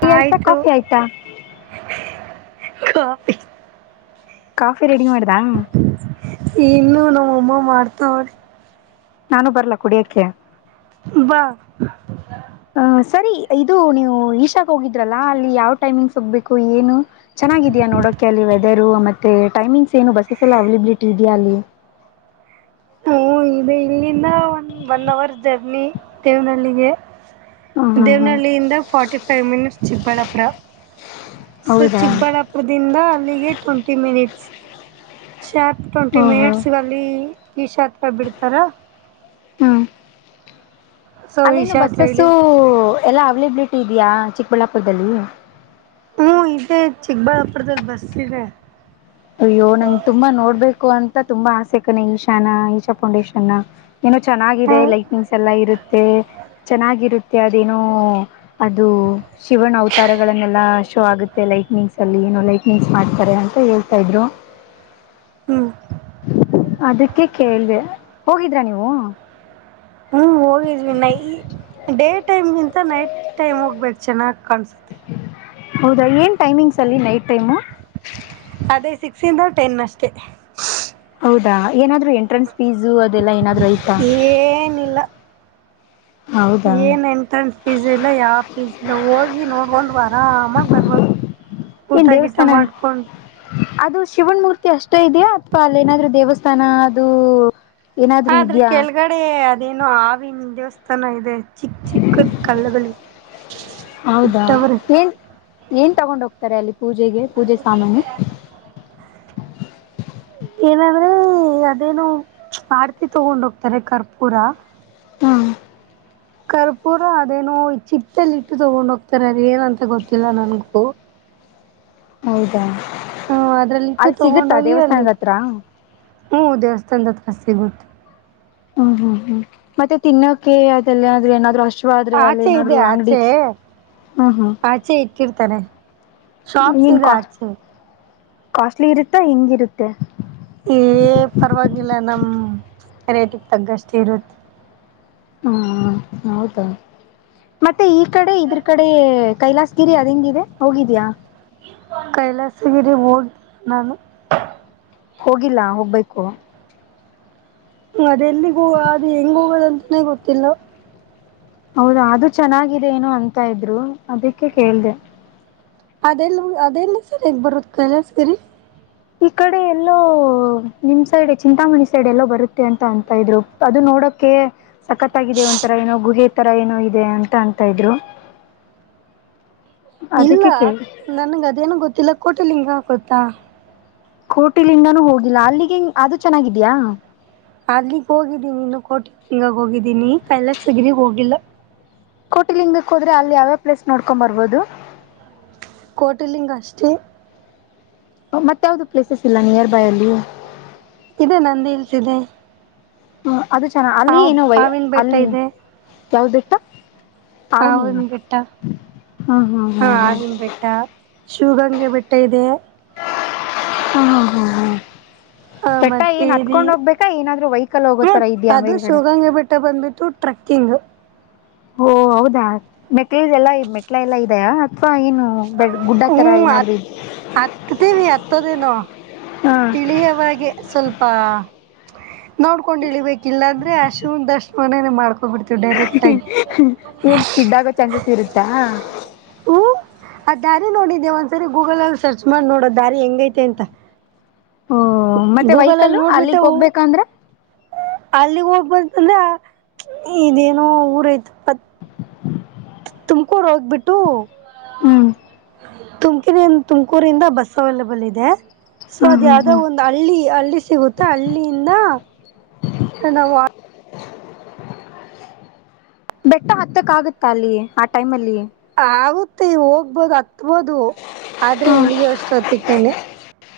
Tea ಆಯ್ತಾ ಆಯ್ತು coffee ಆಯ್ತಾ ಕಫಿ ಕಫಿ ರೆಡಿ ಮಾಡಿದಾ ಇನ್ನು ನಮ್ಮಅಮ್ಮ ಮಾಡ್ತಾವ್ರ ನಾನು ಬರ್ಲ್ಲಾ ಕುಡಿಯಕ್ಕೆ ಬಾ ಹ ಸರಿ ಇದು ನೀವು ಈಶಾಾಗ ಹೋಗಿದ್ರಲ್ಲಾ ಅಲ್ಲಿ ಯಾವ್ ಟೈಮಿಂಗ್ ಸ ಹೋಗಬೇಕು ಏನು ಚೆನ್ನಾಗಿದೆಯಾ ನೋಡೋಕ್ಕೆ ಅಲ್ಲಿ ವೆದರು ಮ ಮತ್ತುೆ ಟೈಮಿಂಗ್ಸ್ ಏನು ಬಸಸ್ಸ ಎಲ್ಲ ಅವೈಲೆಬಿಲಿಟಿ ಇದೆಯಾ ಅಲ್ಲಿ ಹ್ಮ ಇದೆ ಇಲ್ಲಿಂದ ಒಂದ ಒನ್ ಅವರ್ ಜರ್ನಿ ದೇವನಹಳ್ಳಗೆ ಹ್ಮ್ ಹ್ಮ್ ಹ್ಮ್ ದೇವ್ನಹಳ್ಳಿಯಿಂದ forty five minutes Chikkaballapur so ಹೌದಾ ಚಿಕ್ಕಬಳ್ಳಾಪುರದಿಂದ ಅಲ್ಲಿಗೆ ಟ್ವೆಂಟಿ ಮಿನಿಟ್ಸ್ ಶಾಪ್ ಟ್ವೆಂಟಿ ಹ್ಮ್ ಹ್ಮ್ ಮಿನಿಟ್ಸ್ಲ್ಲಿ ಈ ಶಾತ್ರ ಬಿಡ್ತಾರ ಹಾ ಸೊ ಅಲ್ಲೇನು ಈಶಾ ಹತ್ರ ಬಸ್ಸಸ್ಸು ಇಳಿ ಎಲ್ಲ ಅವೈಲಬಿಲಿಟಿ ಇದೆಯಾ ಚಿಕ್ಕಬಳ್ಳಾಪುರದಲ್ಲಿ ಹ್ಞೂ ಇದೇ ಚಿಕ್ಕಬಳ್ಳಾಪುರದಲ್ಲಿ ಬಸ್ ಇದೆ ಅಯ್ಯೋ ನಂ ತುಂಬಾ ನೋಡ್ಬೇಕು ಅಂತ ತುಂಬಾ ಆಸೆ ಕನೆ ಈಶಾನ ಈಶಾ ಫೌಂಡೇಶನ್ನ ಏನೋ ಹ್ಞೂ ಚೆನ್ನಾಗಿದೆ ಲೈಟ್ನಿಂಗ್ಸ್ ಎಲ್ಲ ಇರುತ್ತೆ ಚೆನ್ನಾಗಿರುತ್ತೆ ಇತ್ಯಾದೇನೋ ಅದು ಶಿವನ್ ಅವತಾರಗಳನ್ನೆಲ್ಲ ಶೋ ಆಗುತ್ತೆ ಲೈಟ್ನಿಂಗ್ಸ್ ಅಲ್ಲಿ ಏನೋ ಲೈಟ್ನಿಂಗ್ಸ್ ಮಾಡ್ತಾರೆ ಅಂತ ಹೇ ಸಬ್ರೋ ಹ್ಮ್ ಅದಕ್ಕೆ ಕೇೇಳವೆ ಹೋಗಿದ್ರಾ ನೀವು ಹ್ಮ್ ಹೋಗಿದ್ವಿ ನೈ ಡೇ ಟೈಮ್ಗಿಂತ ನೈಟ್ ಟೈಮ್ ಹೋಗ್ಬೇಕು ಚೆನ್ನಾಗ್ ಕಾಣಸ ಹೌದಾ ಏನ್ ಟೈಮಿಂಗ್ಸ್ ಅಲ್ಲಿ ನೈಟ್ ಟೈಮು ಅದೇ ಸಿಕ್ಸಿಂದ ಟೆನ್ ಅಷ್ಟೇ ಹೌದಾ ಏನಾದ್ರು ಎಂಟ್ರನ್ಸ್ ಫೀಸು ಅದೆಲ್ಲ ಏನಾದ್ರು ಐತ ಏನಿಲ್ಲ ಹೌದಾ ಏನ್ ಎಂಟ್ರೆನ್ ಫೀಜ್ ಇಲ್ಲ ಯಾವ ಫೀಜ್ ಇಲ್ಲ ಹೋಗಿ ನೋಡ್ಕೊಂಡ್ ಬಾರ ಹಾ ಅಮ್ಮಾಗ ಬರ್ಬೋದು ಊಟ ಏನ್ ಗಿಟ ದೇವಸ್ಥಾನ ಮಾಡ್ಕೊಂಡ್ ಅದು ಶಿವನ್ ಮೂೂರ್ತಿ ಅಷ್ಟೇ ಇದೆಯಾ ಅಥವಾ ಅಲ್ಲೇಏನಾದ್ೂ ದೇವಸ್ಥಾನ ಅದು ಏನಾದ್ರೂ ಆದ್ರ ಇದ್ಯಾ ಕೆಳಗಡೆ ಅದೇನು ಆವಿನ ದೇವಸ್ಥಾನ ಇದೆ ಚಿಕ್ಕ ಚಿಕ್ಕ ಕಲ್ಲಗಳಿಗೆ ಹೌದಾ ಏನ್ ಏನ್ ತಗೊಂಡ್ ಹೋಗ್ತಾರೆ ಅಲ್ಲಿ ಪೂಜೆಗೆ ಪೂಜೆ ಸಾಮಾನಿ ಏನಂದ್ರೆ ಅದೇನು ಆಡ್ತಿ ತಗೊಂಡ ಹೋಗ್ತಾರೆ ಕರ್ಪೂರ ಹಾ ಕರ್ಪೂರ ಅದೇನು ಚಿಟ್ಟಲ್ಲಿ ಇಟ್ಟು ತಗೊಂಡ್ ಹೋಗ್ತಾರೆ ಅದ ಏನಂತ ಗೊತ್ತಿಲ್ಲ ನನ್ಗೂ. ಹೌದಾ ಹ್ಮ ಅದ್ರಲ್ಲಿ ಇಟ್ಟು ಅಲ್ಲಿ ತಗೊಂಡ ಸಿಗುತ್ತಾ ಹೋಗಿ ಅಲ್ಲಿ ದೇವಸ್ಥಾನದ ಹತ್ರ ಹ್ಮ್ ಹ್ಮ ದೇವಸ್ಥಾನದ ಹತ್ರ ಸಿಗುತ್ತೆ. ಹ್ಮ್ ಹ್ಮ್ ಹ್ಮ್ ಮತ್ತೆ ತಿನ್ನೋಕ್ಕೆೆ ಅದೆಲ್ಲ ಆದ್ರೆ ಏನಾದ್ರು ಅಷ್ಟ ಅಲ್ಲಿ ಆಚೆ ಇದೆ ಆಚೆ ಹ್ಮ ಹಾ ಆಚೆ ಇಕಿರ್ತಾರೆ ಶಾಪ್ಸ್ ಏನ್ ಇದೆ ಕಾಸ್ ಆಚೆ. ಕಾಸ್ಟ್ಲಿ ಇರುತ್ತ ಹಿಂಗ್ ಇರುತ್ತೆ. ಎ ಪರವಾಗಿಲ್ಲ ನಮ್ ರೇಟಿಗ್ ತಗ್ಗಷ್ಟು ಇರುತ್ತೆ. ಹ್ಮ ಹೌದ ಮತ್ತೆ ಈ ಕಡೆ ಇದ್ರ ಕಡೆ ಕೈಲಾಸ್ - ಗಿರಿ ಅದ್ ಹೆಂಗ್ ಇದೆ ಹೋಗಿದ್ಯಾ. ಕೈಲಾಸಗಿರಿ ಹೋಗ್ ನಾನು. ಹೋಗಿಲ್ಲ ಹೋಗ್ಬೇಕು. ಹು ಅದೆಲ್ಲಿಗುವ ಅದ್ ಹೆಂಗ್ ಹೋಗೋದಂತಾನೇ ಗೊತ್ತಿಲ್ಲ. ಹೌದಾ ಅದು ಚೆನ್ನಾಗಿದೆ ಏನೋ ಅಂತ ಇದ್ರು ಅದಿಕ್ಕೆ ಕೇಳ್ದೆ. ಅದೆಲ್ಲೋ ಅದೆಲ್ಲ ಸರಿಯಾಗ್ ಬರುತ್ ಕೈಲಾಸ್ ಗಿರಿ. ಈ ಕಡೆ ಎಲ್ಲೋ ನಿಮ್ ಸೈಡ್ ಚಿಂತಾಮಣಿ ಸೈಡ್ ಎಲ್ಲೋ ಬರುತ್ತೆ ಅಂತ ಇದ್ರು. ಅದು ನೋಡಕ್ಕೆ. ಸಕ್ಕತಗಿದೆ ಒಂಥರ ಏನೋ ಗುಹೆ ತರ ಏನೋ ಇದೆ ಅಂತ ಅಂತ ಇದ್ರು. ಅದಿಕ್ಕೆ ಕೇಳ್ದೆ. ನನ್ಗ ಅದೇನೋ ಗೊತ್ತಿಲ್ಲ ಕೊಟಿ ಲಿಂಗ ಗೊತ್ತಾ. ಕೋಟಿಲಿಂಗಾನೂ ಹೋಗಿಲ್ಲ ಅಲ್ಲಿಗೆ ಅದು ಚೆನ್ನಾಗಿದ್ಯಾ. ಅಲ್ಲಿಗ್ ಹೋಗಿದ್ದೀನಿ ಇನ್ನು ಕೋಟಿ ಲಿಂಗಗ್ ಹೋಗಿದ್ದೀನಿ ಕೈಲಾಸಗಿರಿ ಹೋಗಿಲ್ಲ. ಕೋಟಿ ಲಿಂಗಕ್ಕೆ ಹೋದ್ರೆ ಅಲ್ಲಿ ಯಾವ್ ಯಾವ್ ಪ್ಲೇಸ್ ನೋಡ್ಕೊಂಬರ್ಬೋದು. ಕೋಟಿಲಿಂಗ ಅಷ್ಟೇ. ಮತ್ ಯಾವ್ದ ಪ್ಲೇಸಸ್ ಇಲ್ಲ ನಿಯರ್ ಬೈ ಅಲ್ಲಿ. ಇದೆ ನಂದಿ ಹಿಲ್ಸ್ ಇದೆ. ಹ್ಮ ಅದು ಚೆನ ಅಲ್ಲಿ ಹಾವ್- ಏನೊ ವೈ ಹಾವಿನ ಬೆಟ್ಟ ಅಲ್ಲಿ ಇದೆ ಯಾವ್ ಬೆಟ್ಟ. ಅವ್ನಿ ಆವಿನ ಬೆಟ್ಟ ಹ್ಮ್ ಹ್ಮ್ ಹ್ಮ್ ಹ್ಮ್ ಟ ಶಿವಗಂಗೆ ಬೆಟ್ಟ ಇದೆ. ಹಾ ಹಾ ಹಾ ಹಾ ಆ ಬೆಟ್ಟ ಮತ್ತೆ ಏನ್ ಇದು ಹತ್ಕೊಂಡ್ ಹೋಗ್ಬೇಕಾ ಏನಾದ್ರು ವೈಕಲ್ ಹೋಗೋತರ ಇದ್ಯಾ ಮೇಲ್ಗಡೆ. ಹಂಗೆ ಬೆಟ್ಟೆ ಬಂದ್ಬಿಟ್ಟು. ಟ್ರಕ್ಕಿಂಗ್. ಓ ಹೌದಾ ಮೆಟ್ಲ್ ಎಲ್ಲ ಮೆಟ್ಲ ಎಲ್ಲಾ ಇದೆಯ ಅಥವಾ ಏನು. ಗುಡ್ಡ ತರ ಹ್ಮ್ ಏನಾದ್ರೂ ಅತ್ ಇದ್ಯಾ ಹತ್ತೀವಿ [unintelligible] ಹಾ ಇಳಿವಾಗೇ ಸ್ವಲ್ಪ ನೋಡ್ಕೊಂಡ್ ಇಳಿಬೇಕ್ ಇಲ್ಲ ಅಂದ್ರೆ ಅ ಶಿವ್ನ ದರ್ಶನನೇ. ಮಾಡ್ ಹಾ ಹ ಏನ್ ಸ್ಕಿಡ್ ಆಗೋ ಚಾನ್ಸಸ್ ಇರುತ್ತಾ. ಓ ಆ ದಾರಿ ನೋಡಿದ್ಯ ಒಂದ್ಸರಿ ಗೂಗಲ್ಲ್ಲಿ ಸರ್ಚ್ ಮಾಡ್ ನೋಡು ಆ ದಾರಿ ಹೆಂಗೈತೆ ಅಂತ. ಓ ಮತ್ತೆ ವೈಕಲ್ ಅಲ್ಲಿಗ್ ಹೋಗ್ಬೇಕು ಅಂದ್ರೆ. ಅಲ್ಲಿಗ್ ಹೋಗ್ಬೇಕು ಅಂದ್ರ ಇದೇನೋ ಊರಐತಪ್ಪ. ತುಮಕೂರು ಹೋಗ್ಬಿಟ್ಟು. ಹ್ಮ್ ತುಮಕಿರ್ ತುಮಕೂರಿಂದ ಬಸ್ ಅವೈಲಬಲ್ ಇದೆ ಸೊ ಹ್ಮ್ ಅದ್ ಹ್ಮ್ ಯಾವ್ದೋ ಹ್ಮ್ ಒಂದು. ಅಲ್ಲಿ ಅಲ್ಲಿ ಸಿಗುತ್ತೆ ಅಲ್ಲಿಯಿಂದ. [unintelligible] ಎ ನಾವ್ ಬೆಟ್ಟ ಹತ್ತಕ್ಕ ಆಗುತ್ತಾ ಅಲ್ಲಿ ಆ ಟೈಮ್ ಅಲ್ಲಿ ಆಗುತ್ತೆ ಹೋಗ್ಬೋದು ಹತ್ಬೋದು ಆದ್ರೆ ಹ್ಮ್ ಇಲ್ಲಿಗ ಅಷ್ಟು ಅತ್ತ ಕಣೆ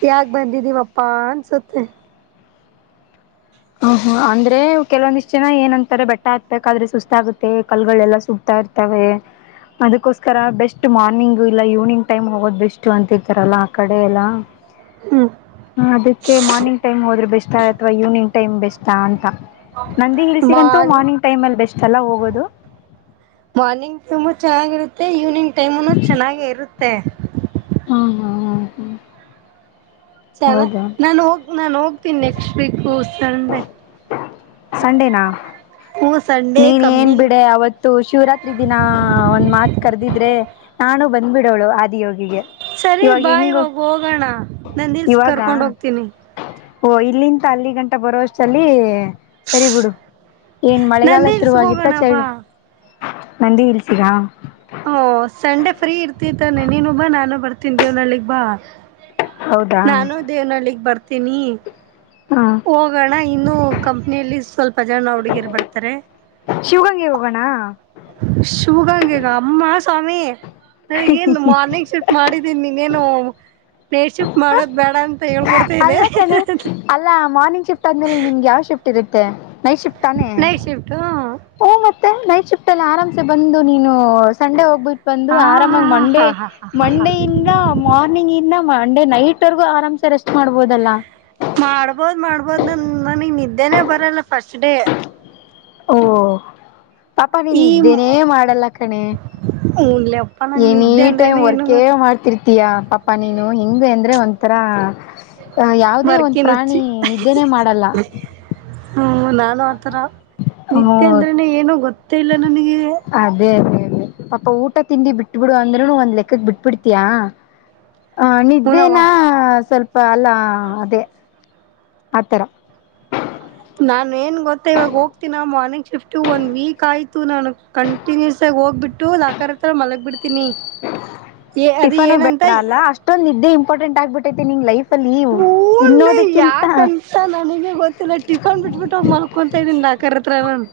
ಯಾಾಗ ಬಂದಿದ್ದೀವಪ್ಪಾ ಅನ್ಸುತ್ತೆ ಹ್ಮ್ ಹ್ಮ್ ಅಂದ್ರೆ ಕೆಲವಂದಿಷ್ಟ ಜನ ಏನ ಅಂತಾರೆ ಬೆಟ್ಟ ಹಾಕ್ಬೇಕಾದ್ರೆ ಸುಸ್ತ ಆಗುತ್ತೆ ಕಲ್ಗಳೆಲ್ಲ ಸುಗ್ತಾ ಇರ್ ತವೆೇ ಅದಕ್ಕೋಸ್ಕರ ಬೆಸ್ಟ್ ಮಾರ್ನಿಂಗ್ ಇಲ್ಲ ಈವ್ನಿಂಗ್ ಟೈಮ್ ಹೋಗೋ್ ಬೆಸ್ಟ್ ಅಂತಿರ್ತಾರಲ್ಲ ಆ ಕಡೆ ಎಲ್ಲಾ [inaudible] ಹ್ಮ್ ಹ ಅದಕ್ಕೆ ಮಾರ್ನಿಂಗ್ ಟೈಮ್ ಹೋದ್ರೆ ಬೆಸ್ ಅಥವಾ ಈವ್ನಿಂಗ್ ಟೈಮ್ ಬೆಸ್ಾ ಅಂತ ನಂದಿ ಹಳ್ಸಗಂತೂ ಮಾನ್ ಮಾರ್ನಿಂಗ್ ಟೈಮ್ ಅಲ್ಲಿ ಬೆಸ್ಟ್ ಅಲ್ಲ ಹೋಗೋದು ಮಾರ್ನಿಂಗ್ ತುಂಬಾ ಚೆನ್ನಾಗಿರುತ್ತೆ ಈವ್ನಿಂಗ್ ಟೈಮುನು ಚೆನ್ನಾಗ ಇರುತ್ತೆ ಹಾ ಹಾ ಹಾ ಹಾ ಚೆನ ನಾನನ್ ಹೋಗ ನಾನನ್ ಹೋಗ್ತೀನಿ ನೆಕ್ಸ್ಟ್ ವೀಕ್ ಸಂಡೆ ಸಂಡೇನಾ ಹ್ಞೂ ಸಂಡೇ ನೀನ್ ಏನ್ ಕಂಪ್ನಿಲಿ ಬಿಡ ಅವತ್ತು ಶಿವರಾತ್ರಿ ದಿನ ಒಂದ್ ಮಾತ್ು ಕರೆದಿದ್ರೆ ನಾನು ಬಂದ್ಬಿಡೋಳು ಆದಿಯೋಗಿಗೆ ಸರಿ ಇವಾಗ ಬಾಯ್ ಹೆಂಗು ಒೋಗ ಹೋಗೋಣ ನಂದ ದಲ್ಸ ಇವಾಗ ಕರ್ಕೊಂಡ್ ಹೋಗ್ತೀನಿ ಓ ಇಲ್ಲಿಂತ ಅಲ್ಲಿ ಗಂಟ ಬರೋಷ್ಟಲ್ಲಿ ಸರಿ ಬಿಿಡು ಏನ್ ಮಳೆಗಾಲ ನಂದಿಲ್ಸ್ಗ್ ಹೋಗೋಣ ಶುರುವಾಗಿತ್ತ ಚ ಬಾ ನಂದಿ ಇಲ್ಸರಾ ಹ ಸಂಡೆ ಫ್ರೀ ಇರ್ತ ತಾನೆ ನೀನು ಬಾ ನಾನು ಬರ್ತನ್ ದೇವ್ನಲ್ಲಿಗ್ ಬಾ ಹೌದಾ ನಾನು ದೇವನಹಳ್ಳಗ್ ಬರ್ತೀನಿ ಹಾಂ ಹೋಗೋಣ ಇನ್ನು ಕಂಪ್ನಿಯಲ್ಲಿ ಸ್ವಲ್ಪ ಜನ ಹುಡುಗೀರ್ ಬರ್ತಾರೆ ಶಿವಗಂಗೆ ಹೋಗೋಣ ಶಿವಗಂಗಗ ಅಮ್ಮ ಸ್ವಾಮಿ ನನಗ ಏನು ಮಾರ್ನಿಂಗ್ ಸ ಮಾಡಿದ್ದೀನಿ ನೀನೇನು ೇರ್ಶಿಪ್ ಮಾಡೋದ್ ಬೇಡ ಅಂತ ಹೇಳ್ಕೊಡ್ತಾ ಇದೆ ಅಲ್ಲ ಕಣೆ ಅಲ್ಲ ಮಾರ್ನಿಂಗ್ ಶಿಫ್ಟ್ ಆದ್ಮೇಲೆ ನಿಮ್ಗೆ ಯಾವ ಶಿಫ್ಟ್ ಇರುತ್ತೆ ನೈಟ್ ಶಿಫ್ಟ್ಾನೇ ಚಬಟ್ಟು ಹಓ ಮತ್ತೆ ನೈಟ್ ಚುಟ್ಟಲ್ಲಿ ಆರಾಮ್ಸೆ ಬಂದು ನೀನು ಸಂಡೆ ಹೋಗ್ಬಿಟ್ಟು ಬಂದು ಹಾ ಹಾ ಆರಾಮಾಗಿ ಮಂಡೇ ಹಾ ಹಾ ಹಾ ಮಂಡೇ ಇಿಂದ ಮಾರ್ನಿಂಗ್ ಇನ್ನ ಮಂಡೆ ನೈಟ್ವರೆಗೂ ಆರಾಮ್ಸೆ ರೆಸ್ಟ್ ಮಾಡ್ಬೋದಲ್ಲಾ ಮಾಡ್ಬೋದ ಮಾಡ್ಬೋದು ನ ನನಗ್ ನಿದ್ದೆನೇ ಬರಲ್ಲ ಫಸ್ಟ್ ಡೇ ಓ ಪಾಪ ನೀನ್ ಈ ಇದ್ದೇನೆೇ ಮಾಡಲ್ಲ ಕಣೆ ನ್ಲೆಪ್ಪ ನಂಗ್ ಎಏನಿ ನಿದ್ದೆ ಟೈಮ್ ಅಂದ್ರೇನೆ ಏನು ವರ್ಕೇ ಗೊತ್ ಮಾಡ್ತಿರ್ ಿಯ ಪಾಪ ನೀನು ಹೆಂಗ ಅಂದ್ರೆ ಒಂಥರ ಅ ಯಾವವುದೇ ಒಂದ್ ಬರ್ಕಿನ್ ಹುಚ್ಚಿ ಪ್ರಾಣಿ ನಿದ್ದೆನೇ ಮಾಡಲ್ಲ ಹ್ಮ ನಾನು ಆತರ ಹ್ಮ ನತ್ಯೆ ಅಂದ್ರನೆ ಏನು ಗೊತ್ತೇ ಇಲ್ಲ ನನಗೆ ಅದೇ ಅದೇ ಅದೇ ಪಾಪ ಊಟ ತಿಂಡಿ ಬಿಟ್ಬಿಡು ಅಂದ್ರರುನು ಒಂದ್ ಲೆಕ್ಕಕ್ ಬಿಟ್ಬಿಡ್ತಯಾ ಹ ಹೂನವ್ವ ನಿದ್ದೇನ ಸ್ವಲ್ಪ ಅಲ್ಲ ಅದೇ ಆಥರ ನಾನನ್ ಏನ್ ಗೊತ್ತ ಇವಾಗ ಹೋಗ್ತೀನ ಮನ ಫ್ಟು ಒಂದು ವೀಕ್ ಆಯಿತು ನಾನು ಕಂಟಿನ್ಯೂಸ ಆಿ ಹೋಗಿಬಿಟ್ಟು ಅ ಆಾಕಾರಾರ್ ಹತ್ರ ಮಲಗ್ ಬಿಿಡ್ತೀನಿ ಅದು ಏನಂತ ಇಷ್ಟೊಂದ ಇದ್ದೇ ಇಂಪಾರ್ಟೆಂಟ್ ಆಗ್ಬಿಟ್ಟೈತಿ ನಿಂಗ ಲೈಫ್ ಅಲ್ಲಿ ತಿನ್ನೋದಕ್ಕಿಂತ ಸಾ ನನಗೆ ಗೊತ್ತಿಲ್ಲ ಟಫನ್ ಬಿಟ್ಬಿಟ್ಟು ಹೋಗ ಮಲ್ಕೊಂತತ ಇದ್ದನಿ ನಾಕತ್ರ ನಾನ್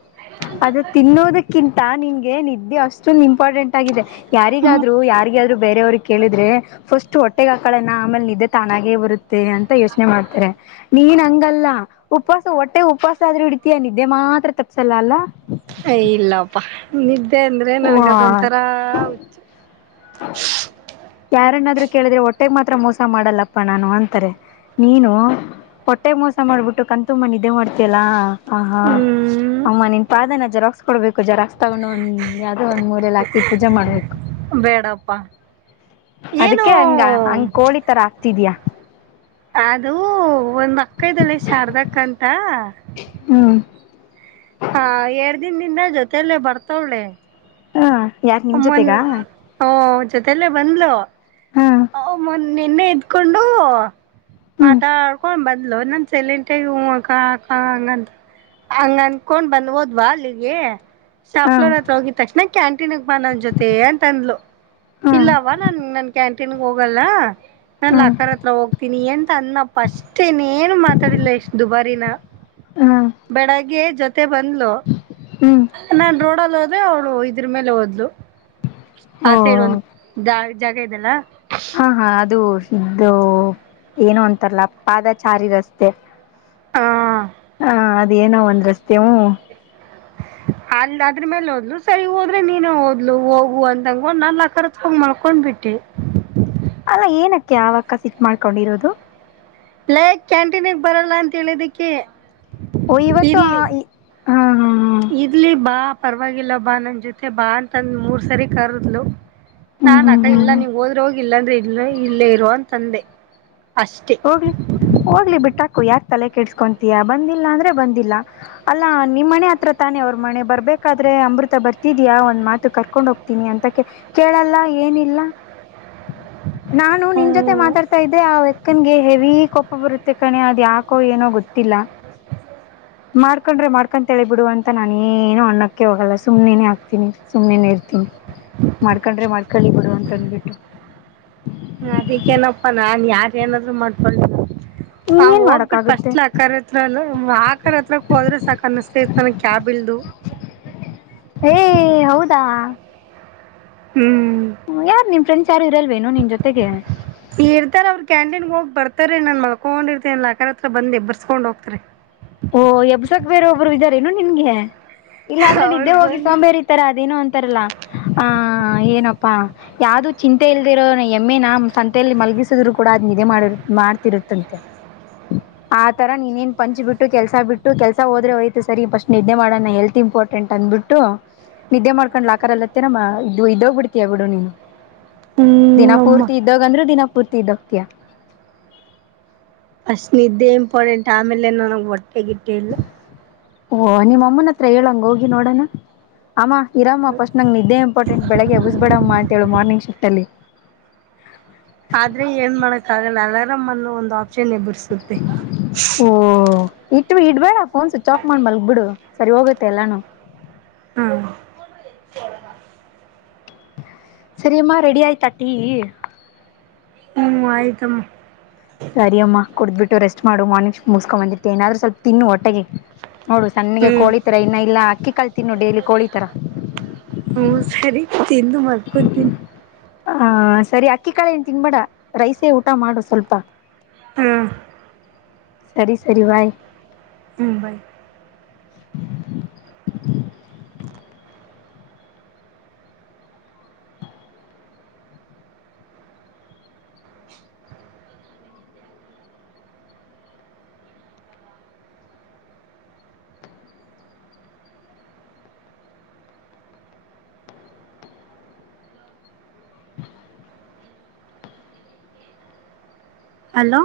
ಅದು ತಿನ್ನೋದಕ್ಕಿಂತ ನಿನ್ಗೆ ನಿದ್ದೆ ಅಷ್ಟು ಅಷ್ಟೊಂದು ಇಂಪಾರ್ಟೆಂಟ್ ಆಗಿದೆ ನಾನು ಯಾರಿಗಾದ್ರು ಯಾರಿಗಾದ್ರೂ ಬೇರೆೆಯವ್ರಿಗೆ ಕೇಳಿದ್ರೆ ಫಸ್ಟ್ ಅಷ್ಟು ಹೊಟ್ಟೆಗೆ ಹಾಕಳಣ ಆಮೇಲೆ ನಿದ್ದೆ ತಾನಾಗೇ ಬರುತ್ತೆ ಅಂತ ಯೋಚನೆ ಮಾಡ್ತಾರೆ ನೀನ್ ಹಂಗಲ್ಲ ಉಪವಾಸ ಹೊಟ್ಟೆ ಉಪವಾಸ ಆದ್ರೂ ಹಿಡಿತಿಯಾ ನಿದ್ದೆ ಮಾತ್ರ ತಪ್ಸಲ್ಲ ಅಲ್ಲ ಇಲ್ಲಪ್ಪಾ ನಿದ್ದೆ ಅಂದ್ರೆ ವಾ ನನ್ಗ ಅದೊಂತರ ಯಾರನ್ನಾದ್ರು ಕೇಳಿದ್ರೆ ಒಟ್ಟೆಗೆ ಮಾತ್ರ ಮೋಸ ಮಾಡಲ್ಲಪ್ಪಾ ನಾನು ಅಂತಾರೆ ನೀನು ಹೊಟ್ಟೆ ಮೋಸ ಮಾಡ್ಬಿಟ್ಟು ಕಣ್ಣು ತುಂಬ ನಿದ್ದೆ ಮಾಡ್ತಿಯಾಲ್ಲ ಹ ಹಾ ಹ್ಮ್ ಅಮ್ಮ ನಿನ್ ಪಾದನ ಜೆರಾಕ್ಸ ಕೊಡ್ಬೇಕು ಜೆರಾಕ್ ತಗೊಂಡು ಒಂದ್ ಯಾವ್ದದೋ ಒಂದ್ ಮೂರಲಿ ಹಾಕಿ ಪೂಜೆ ಮಾಡ್ಬೇಕು ಬೇಡಪ್ಪಾ ಅದಕ್ಕೆ ಹಂಗ ಹಂಗ್ ಕೋಳಿ ತರ ಆಗ್ತಿದ್ಯಾ ಅದು ಒಂದ್ ಮಕ [unintelligible] ಶಾರದಕ್ಂತ ಹ್ಮ ಹಾ ಎರಡ್ ದಿನದಿಂದ ಜೊತೆಯಲ್ಲೇ ಬರ್ತವಳೆ ಹಾ ಯಾಕ ನಿಮ್ ಜೊತೆಗ ಹ ಓ ಜೊತಲ್ಲೇ ಬಂದ್ಲು ಹಾ ಮೊ ನಿನ್ನೆ ಇದಕೊಂಡು ಹ್ಮ್ ಮಾತಾಡ್ಕೊಂಡ ಬದ್ಲು ನನ್ ಸೈಲೆಂಟ್ ಆಗಿ ಹೂ ಕಕ ಹಂಗಂತ ಹಂಗ ಅನ್ಕೊಂಡ್ ಬಂದ್ ಹೋದ್ವಾ ಅಲ್ಲಿಗೆ ಹಾ ಶಾಫಲೋರ್ ಹತ್ರ ಹೋಗಿದ ತಕ್ಷಣ ಕ್ಯಾಂಟಿ ಕಂಟೀನ್ ಬಾ ನನ್ ಜೊತೆ ಅಂತ ಅಂದ್ಲು ಹಾ ಇಲ್ಲವಾ ನನ್ ನನ್ ಕ್ಯಾಂಟೀನ್ಗ ಹೋಗಲ್ಲ ನಾನ ಹ್ಮ್ ಅಕ್ಕ ಹತ್ರ ಹೋಗ್ತೀನಿ ಎಂತ ಅನ್ನಪ್ಪ ಅಷ್ಟೇನೇನು ಮಾತಾಡಿಲ್ಲ ಎಷ್ಟ್ ದುಬಾರಿನ ಹ್ಮ ಬೆಳಗ್ಗೆ ಜೊತೆ ಬಂದ್ಲು ಹ್ಮ್ ನಾನ್ ರೋಡಲ್ಲಿ ಹೋದ್ರೆ ಅವ್ಳು ಇದ್ರ ಮೇಲೆ ಹೋದ್ಲು ಆ ಓ ಸೈಡ್ ಒಂದು ಜ ಜಾಗ ಇದೆಲ್ಲಾ ಹಾ ಹಾ ಅದು ಇದು ಏನೂ ಅಂತಾರಲ್ಲ ಪಾದಚಾರಿ ರಸ್ತೆ ಹಾ ಹಾ ಅದೇನೋ ಒಂದ್ ರಸ್ತೆ ಹೂ ಅಲ್ ಅದ್ರ ಮೇಲೆ ಹೋದ್ಲು ಸರಿ ಹೋದ್ರೆ ನೀನೇ ಹದ್ಲು ಹೋಗುವ ಅಂತಂಗೊಂಡ್ ನ ಆಕರ್ ಹ ಮಲ್ಕೊಂಡ್ಬಿಟ್ಟೆ ಅಲ್ಲ ಏನಕ್ಕೆ ಆವಕ್ಕ ಸಿಟ್ ಮಾಡ್ಕೊಂಡಿರೋದು ಲೈಕ್ ಕ್ಯಾಂಟೀನ್ಗೆ ಬರಲ್ಲ ಅಂತ ಹೇಳಿದಕ್ಕೆ ಓ ಇವತ್ತು ಇರ್ಲಿ ಆ ಈ ಹಾ ಹಾ ಹಾ ಇರ್ಲಿ ಬಾ ಪರವಾಗಿಲ್ಲ ಬಾ ನನ್ ಜೊತೆ ಬಾ ಅಂತಂದ ಮೂರ್ ಸರಿ ಕರದ್ಲು ಹ್ಮ್ ನಾನ್ ಹ್ಮ್ ಹ್ಮ್ ಅಕ್ಕ ಇಲ್ಲ ಹ್ಮ್ ನೀಂಗ ಹೋದ್ರೆ ಹೋಗಿ ಇಲ್ಲಾಂದ್ರೆ ಇಲ್ಲ ಇಲ್ಲೇ ಇರುವಂತಂದೆ ಅಷ್ಟೇ ಹೋಗ್ಲಿ ಹೋಗ್ಲಿ ಬಿಟ್ಟಾಕು ಯಾಕ ತಲೆ ಕೆಡ್ಸ್ಕೊತೀಯಾ ಬಂದಿಲ್ಲ ಅಂದ್ರೆ ಬಂದಿಲ್ಲ ಅಲ್ಲಾ ನಿಮ್ಮ ಮನೆ ಹತ್ರ ತಾನೆ ಅವ್ರ ಮನೆ ಬರ್ಬೇಕಾದ್ರೆ ಅಮೃತ ಬರ್ತಿದ್ಯಾ ಒಂದ್ ಮಾತು ಕರ್ಕೊಂಡ್ಗ ನಿ ಅಂತ ಕೇಳಲ್ಲ ಏನಿಲ್ಲ ನಾನು ನಿನ್ ಜೊತೆ ಹ್ಮ್ ಮಾತಾಡ್ತಾ ಇದ್ದೆ ಆ ನಂಗೆ ಹೆವಿ ಕೋಪ ಬರುತ್ತೆ ಕಣೆ ಅದ ಯಾಕೋ ಏನೋ ಗೊತ್ತಿಲ್ಲ ಮಾಡ್ಕೊಂಡ್ರೆ ಮಾಡ್ಕೊಂತಲೇ ಬಿಡು ಅಂತ ನಾನು ಏನು ಅಣ್ಣಕ್ಕೆ ಹೋಗಲ್ಲ ಸುಮ್ಮನೆೇ ಹಕ್ತೀನಿ ಸುಮ್ಮ್ನೆ ಇರ್ತೀನಿ ಮಾಡ್ಕೊಂಡ್ರೆ ಮಾಡ್ಕೊಳ್ಳಳಿ ಬಿಡು ಅಂತಂದ್ಬಿಟ್ಟು ಅದಕ್ಕೇನಪ್ಪಾ ನಾನ್ ಯಾರ ಏನಾದ್ರು ಮಾಡ್ಕೊಳ್ ಹ ಇನ್ನೇನ್ ಹೋಗ್ಬಿಟ್ಟ ಮಾಡಕ್ಕಾಗುತ್ತೆ ಫಸ್ಟ್ಲ್ ಆಕ ಹತ್ರ ಆಕ ಹತ್ರಕ್ ಹೋದ್ರೆ ಸಾಕ ಅನ್ನಿಸ್ತ ನನ್ ಕ್ಯಾಬ್ ಇಲ್ದು ಏ ಹೌದಾ ಹ್ಮ್ ಯಾರ ನಿ ಫ್ರೆಂಡ್ಸ್ ಯಾರು ಇರಲ್ವೇನೋ ನಿನ್ ಜೊತೆಗೆ ಈ ಇರ್ತಾರ ಅವ್ರು ಕ್ಯಾಂಟೀನ್ಗೆ ಹೋಗಿ ಬರ್ತಾರ ನಾನ್ ಮಲ್ಕೊಂಡ್ರ್ತೇನಲ್ಲ ಆಕರ ಹತ್ರ ಬಂದ ಎಬ್ಬರ್ಸ್ಕೊಂಡ್ ಹೋಗ್ತಾರೆ ಓಹ ಎಬ್ಸಕ್ ಬೇರೆ ಒಬ್ಬರು ಇದಾರೇನು ನಿನ್ಗೆ ಇಲ್ಲಾಂದ್ರೆ ನಿದ್ದೆ ಅವಳು ಹೋಗಿ ಬಂದು ಸೋಂಬೇರಿ ತರ ಅದೇನು ಅಂತಾರಲ್ಲ ಆ ಏನಪ್ಪಾ ಯಾವ್ದು ಚಿಂತೆ ಇಲ್ದಿರೋ ನ ಎಮ್ಮೆ ನ ಸಂತೆಯಲ್ಲಿ ಮಲ್ಗಿಸಿದ್ರು ಕೂಡ ಅದ್ ನಿದ್ದೆ ಮಾಡಿ ಮಾಡ್ತಿರುತ್ತಂತೆ ಆ ತರ ನೀನ್ನ್ ಪಂಚ್ ಬಿಟ್ಟು ಬಿ ಕೆಲ್ಸ ಬಿಟ್ಟ ಕೆಸ ಹೋದ್ರೆೋಯ್ತ ಸರಿ ಈ ಪಸ್ಟ್ ನಿದ್ದೆ ಮಾಡೋಣ ಹೆಲ್ತ್ ಇಂಪಾರ್ಟೆಂಟ್ ಅಂದ್ಬಿಟ್ಟು ನಿದ್ದೆ ಮಾಡ್ಕೊಂಡ್ ಲ ಆಕಾರಲ್ಲತ್ತೇ ನಮ್ಮ ಇದು ಇದೋಗ್ ಬಿಡ್ತೀಯ ಬಿಡು ನೀನು ಹ್ಮ್ ಅಮ್ಮ ದಿನಾಪೂರ್ತಿ ಇದ್ದಹೋಗ ಅಂದ್ರೂ ದಿನಾಪೂರ್ತಿ ಇದ್ದ ಹೋಗತಿಯಾ ಅಷ್ಟ ನಿದ್ದೇ ಇಂಪಾರ್ಟೆಂಟ್ ಆಮೇಲೆ ನನಗ್ ಹೋಟ್ಟೆಗಿಟ್ಟಿಲ್ಲ ಓಹ ನಿಮ್ಮ ಅಮ್ಮನ ಹತ್ರ ಹೇಳಂಗ ಹೋಗಿ ನೋಡೋಣ ಅಮ್ಮಾ ಇರಮ್ಮ ಫಸ್ಟ್ ನಂಗ ನಿದ್ದೆ ಇಂಪಾರ್ಟೆಟ್ ಬೆಳಗ್ಗೆ ಎಬಸಬೇಡಮ್ಮ ಅಂತೇಳ ಮಾರ್ನಿಂಗ್ ಶಿಫ್ಟ ಅಲ್ಲಿ ಆದ್ರೆ ಏನ್ ಮಾಡಕ್ ಆಗಲ್ಲ ಅಲ್ಲಾರಾಮ ಅನೂ ಒಂದು ಆಪ್ಷನ್ ಎಬರ್ಸುತ್ತೆ ಓಹ ಇಟ್ಟ ಇಡ್ಬೇಡ ಫೋನ್ ಸ್ವಿಚ್ ಆಫ್ ಮಾಡಿ ಮಲ್ಗ್ ಬಿಡು ಸರಿ ಹೋಗುತ್ತೆ ಎಲ್ಲಾನು ಹು ಸರಿಯಮ್ಮ ರೆಡಿ ಆಯ್ತಾ ಟೀ ಹ್ಮ್ ಆಯ್ತಮ್ಮ ಸರಿಯಮ್ಮ ಕುಡ್ಬಿಟ್ಟು ರೆಸ್ಟ್ ಮಾಡು ಮಾರ್ನಿಂಗ್ ಮುಗಸ್ಕೊ ಬಂದಿರ್ತತೆ ಏನಾದ್ರು ಸ್ವಲ್ಪ ತಿನ್ನು ಹೊಟ್ಟೆಗೆ ನೋಡು ಸಣ್ಣಗೆ ಹ್ಮ್ ಕೋಳಿತರ ಇನ್ನ ಇಲ್ಲ ಅಕ್ಕಿ ಕಾಳ ತಿನ್ನು ಡೈಲಿ ಕೋಳಿತರಾ ಹ್ಮ ಸರಿ ತಿಂದು ಮಲ್ಕೊತೀನಿ ಹ ಸರಿ ಅಕ್ಕಿ ಕಾಳ ಏನ್ ತಿನ್ಬೇಡ ರೈಸೇ ಊಟ ಮಾಡು ಸ್ವಲ್ಪಾ ಹ್ಮ್ ಸರಿ ಸರಿ ಬಾಯ್ ಹೂ ಬಾ ಹಲೋ